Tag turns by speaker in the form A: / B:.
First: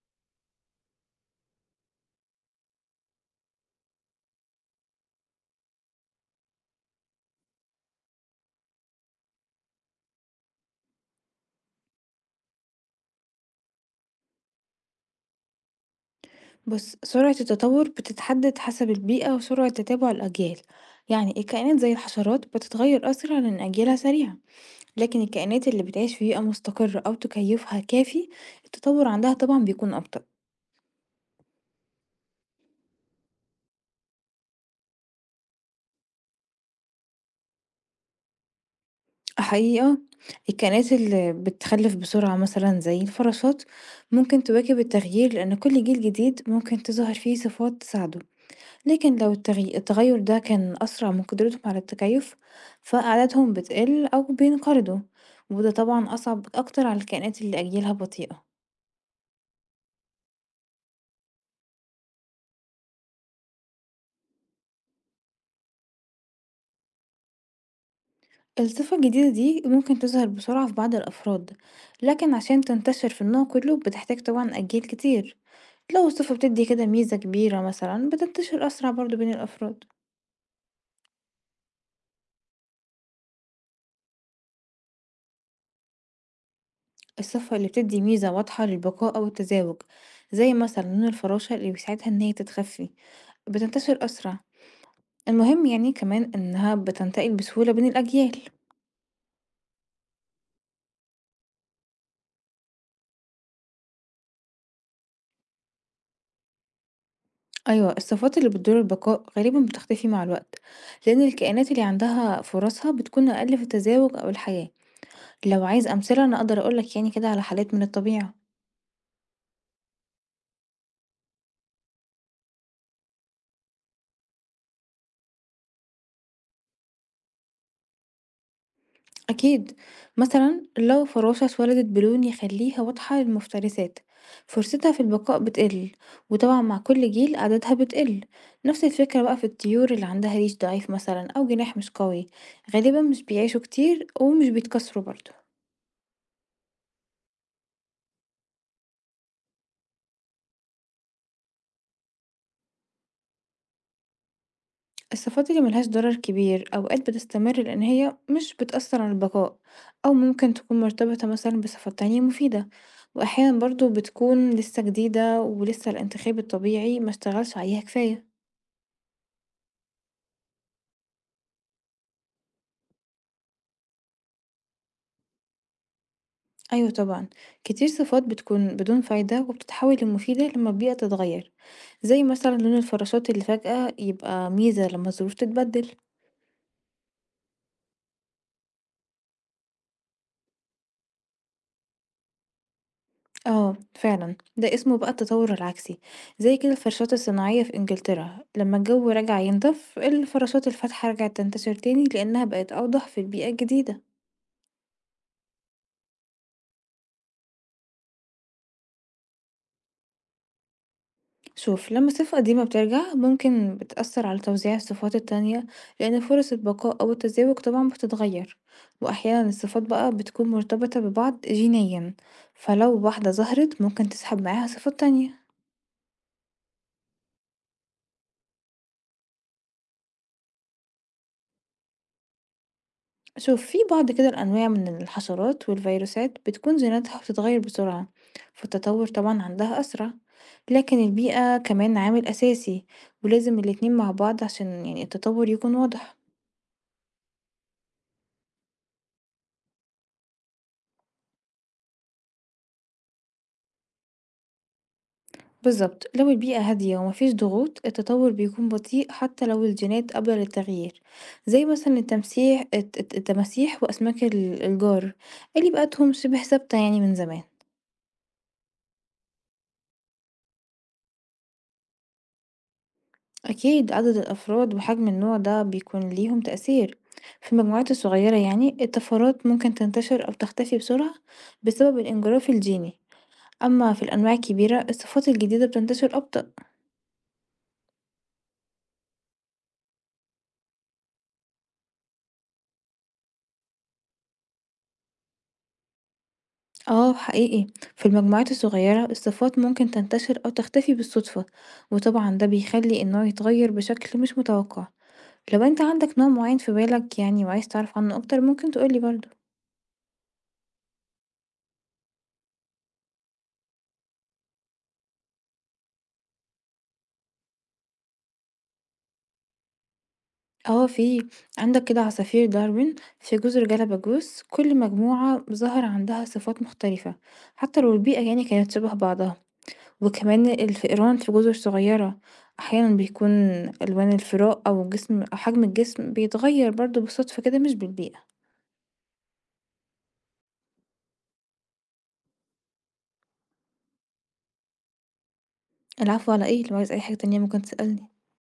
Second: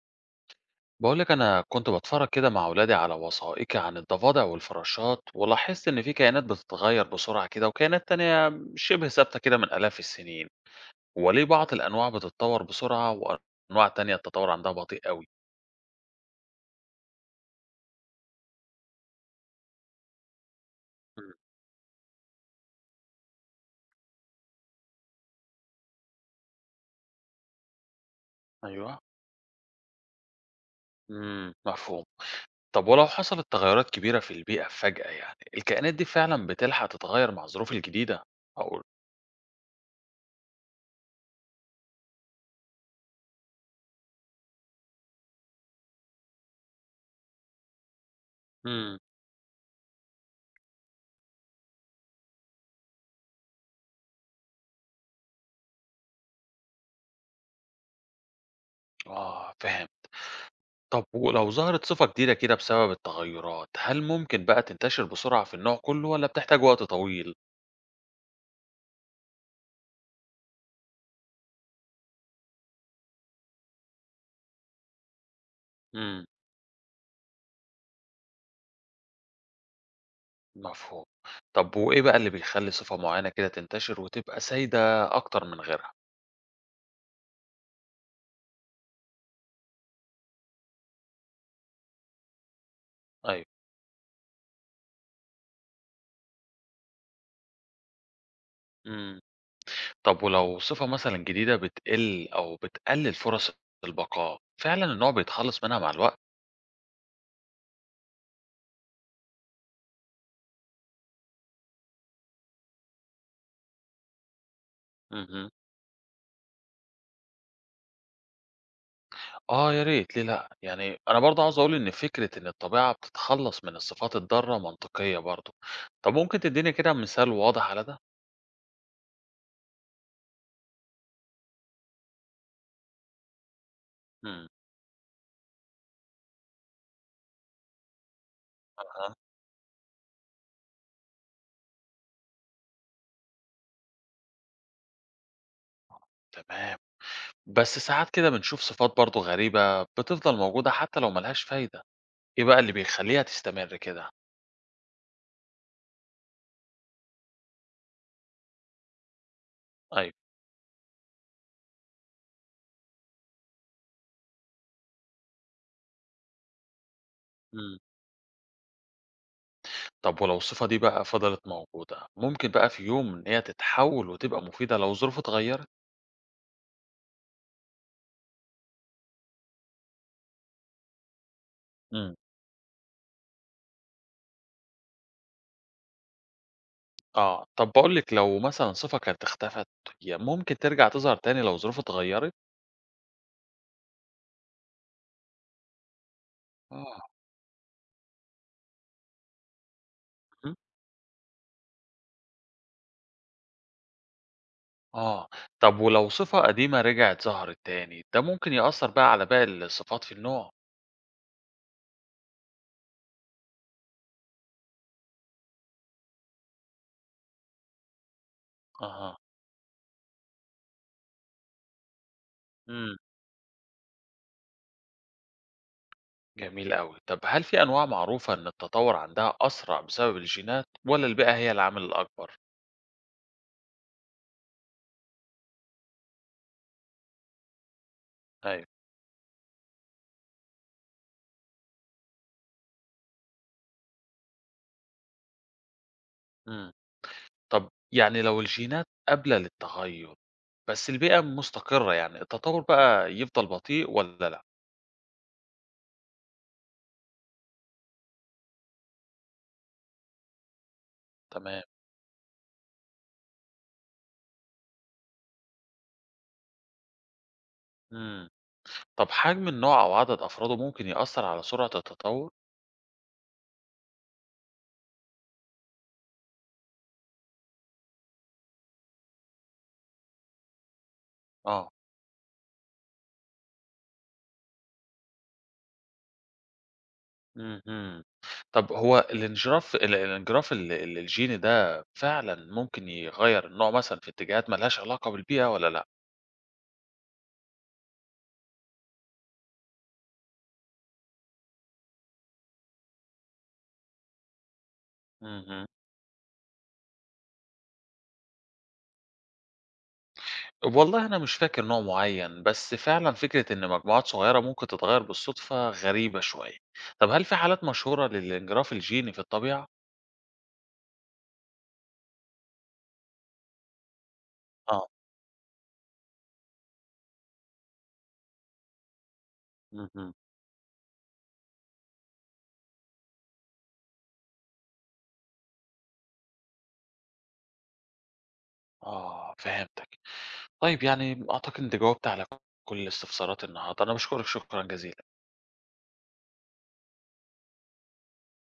A: بقولك، أنا كنت بتفرج كده مع أولادي على وثائقي عن الضفادع والفراشات، ولاحظت إن في كائنات بتتغير بسرعة كده وكائنات تانية شبه ثابتة كده من آلاف السنين. وليه بعض الأنواع بتتطور بسرعة وأنواع تانية التطور عندها بطيء قوي؟
B: بُص، سرعة التطور بتتحدد حسب البيئة وسرعة تتابع الأجيال، يعني
A: مم.
B: الكائنات زي الحشرات بتتغير أسرع لأن أجيالها سريعة، لكن الكائنات اللي بتعيش في بيئة مستقرة أو تكيفها كافي
A: أيوه.
B: التطور عندها طبعا بيكون أبطأ.
A: مفهوم. طب ولو حصلت تغيرات كبيرة في البيئة فجأة، يعني الكائنات دي فعلا بتلحق تتغير مع الظروف الجديدة؟ أقول.
B: حقيقي آه، الكائنات اللي بتخلف بسرعة مثلا زي الفراشات ممكن تواكب التغيير لأن كل جيل جديد ممكن تظهر فيه صفات تساعده.
A: امم
B: لكن لو التغير ده كان أسرع من قدرتهم على التكيف فأعدادهم بتقل أو بينقرضوا، وده طبعا أصعب أكتر على الكائنات اللي أجيالها بطيئة.
A: آه، فاهم. طب ولو ظهرت صفة جديدة كده بسبب التغيرات، هل ممكن بقى تنتشر بسرعة في النوع كله ولا بتحتاج وقت طويل؟
B: الصفة الجديدة دي ممكن تظهر بسرعة في بعض الأفراد، لكن عشان تنتشر في النوع كله بتحتاج طبعا أجيال كتير. لو
A: امم
B: الصفة بتدي كده ميزة كبيرة مثلا بتنتشر أسرع برضو بين الأفراد.
A: مفهوم. طب وإيه بقى اللي بيخلي صفة معينة كده تنتشر وتبقى سايدة أكتر من غيرها؟
B: الصفة اللي بتدي ميزة واضحة للبقاء أو التزاوج، زي مثلا لون الفراشة اللي بيساعدها إن هي تتخفي،
A: أيوه.
B: بتنتشر أسرع. المهم يعني كمان إنها بتنتقل بسهولة بين الأجيال.
A: امم طب ولو صفة مثلا جديدة بتقل أو بتقلل فرص البقاء، فعلا النوع بيتخلص منها مع الوقت؟
B: أيوة، الصفات اللي بتدور البقاء غالبا بتختفي مع الوقت لأن الكائنات اللي عندها فرصها بتكون أقل في التزاوج أو الحياة.
A: امم
B: لو عايز أمثلة أنا أقدر أقولك يعني كده على حالات من الطبيعة.
A: آه، يا ريت. ليه لأ؟ يعني أنا برضه عاوز أقول إن فكرة إن الطبيعة بتتخلص من الصفات الضارة منطقية برضه. طب ممكن تديني كده مثال واضح على ده؟
B: أكيد، مثلا لو فراشة اتولدت بلون يخليها واضحة للمفترسات
A: إمم.
B: فرصتها في البقاء بتقل، وطبعا مع كل جيل عددها بتقل. نفس
A: أها.
B: الفكرة بقى في الطيور اللي عندها ريش ضعيف مثلا أو جناح مش قوي، غالبا مش بيعيشوا كتير ومش بيتكسروا برضه.
A: تمام. بس ساعات كده بنشوف صفات برضه غريبة بتفضل موجودة حتى لو ما لهاش فايدة، إيه بقى اللي بيخلّيها تستمر كده؟
B: الصفات اللي ملهاش ضرر كبير أوقات بتستمر لأن هي مش بتأثر على البقاء، أو
A: أيوه.
B: ممكن تكون مرتبطة مثلا بصفات تانية مفيدة، وأحيانا برضه بتكون لسه جديدة ولسه الانتخاب الطبيعي مشتغلش
A: إمم.
B: عليها كفاية.
A: طب ولو الصفة دي بقى فضلت موجودة، ممكن بقى في يوم إن هي تتحول وتبقى مفيدة لو الظروف اتغيّرت؟
B: أيوة طبعا، كتير صفات بتكون بدون فايدة وبتتحول لمفيدة لما البيئة تتغير،
A: إمم.
B: زي مثلا لون الفراشات اللي فجأة يبقى ميزة لما الظروف تتبدل.
A: آه. طب باقول لِك، لو مثلًا صفة كانت اختفت، هي ممكن ترجع تظهر تاني لو الظروف اتغيّرت؟
B: اه فعلا ده اسمه بقى التطور العكسي، زي كده
A: آه.
B: الفراشات الصناعية في انجلترا لما الجو رجع ينضف
A: اهم.
B: الفراشات الفاتحة رجعت تنتشر تاني لأنها بقت أوضح في البيئة الجديدة.
A: آه. طب ولو صفة قديمة رجعت ظهرت تاني، ده ممكن يأثّر بقى على باقي الصفات في النوع؟
B: شوف، لما صفة قديمة بترجع ممكن بتأثر على توزيع الصفات التانية لأن فرص البقاء أو التزاوج طبعا بتتغير.
A: أها.
B: وأحيانا الصفات بقى بتكون مرتبطة ببعض جينيا،
A: إمم.
B: فلو واحدة ظهرت ممكن تسحب معاها صفات تانية.
A: جميل أوي. طب هل في أنواع معروفة إن التطور عندها أسرع بسبب الجينات ولا البيئة هي العامل الأكبر؟
B: شوف في بعض كده الأنواع من الحشرات والفيروسات بتكون جيناتها بتتغير بسرعة،
A: أيوه.
B: فالتطور طبعا عندها أسرع، لكن البيئة كمان عامل أساسي، ولازم الاتنين مع بعض عشان يعني التطور يكون واضح.
A: إمم. طب يعني لو الجينات قابلة للتغير بس البيئة مستقرة، يعني التطور بقى يفضل بطيء ولا لأ؟
B: بالظبط، لو البيئة هادية ومفيش ضغوط التطور بيكون بطيء حتى لو الجينات قابلة للتغيير.
A: تمام.
B: زي مثلا التماسيح وأسماك الجار، اللي بيئتهم شبه ثابتة يعني من زمان.
A: إمم. طب حجم النوع أو عدد أفراده ممكن يأثر على سرعة التطور؟
B: أكيد، عدد الأفراد وحجم النوع ده بيكون ليهم تأثير. في المجموعات الصغيرة يعني الطفرات ممكن تنتشر أو تختفي بسرعة
A: آه.
B: بسبب الانجراف الجيني، أما في الأنواع الكبيرة الصفات الجديدة بتنتشر أبطأ.
A: اهم. طب هو الانجراف ال الانجراف ال ال الجيني ده فعلًا ممكن يغير النوع مثلًا في اتجاهات ما لهاش علاقة بالبيئة والّا لأ؟
B: اه حقيقي، في المجموعات الصغيرة الصفات ممكن تنتشر أو تختفي بالصدفة، وطبعا ده بيخلي النوع يتغير بشكل مش متوقع. لو
A: اهم.
B: انت عندك نوع معين في بالك يعني وعايز تعرف عنه أكتر ممكن تقولي برضه.
A: والله أنا مش فاكر نوع معيّن، بس فعلًا فكرة إن مجموعات صغيّرة ممكن تتغيّر بالصدفة غريبة شوية. طب هل في حالات مشهورة للانجراف الجيني في الطبيعة؟
B: اه في، عندك كده عصافير داروين في جزر جالاباجوس كل
A: آه.
B: مجموعة ظهر عندها صفات مختلفة حتى لو البيئة يعني كانت شبه بعضها.
A: اهم.
B: وكمان الفئران في جزر صغيرة أحيانا بيكون ألوان الفراء أو الجسم أو حجم الجسم بيتغير برضه بالصدفة كده مش بالبيئة.
A: آه، فهمتك. طيب، يعني أعتقد أنت جاوبت على كل استفساراتي النهارده. أنا باشكرك شكرًا جزيلًا.
B: العفو على إيه؟ لو عايز أي حاجة تانية ممكن تسألني.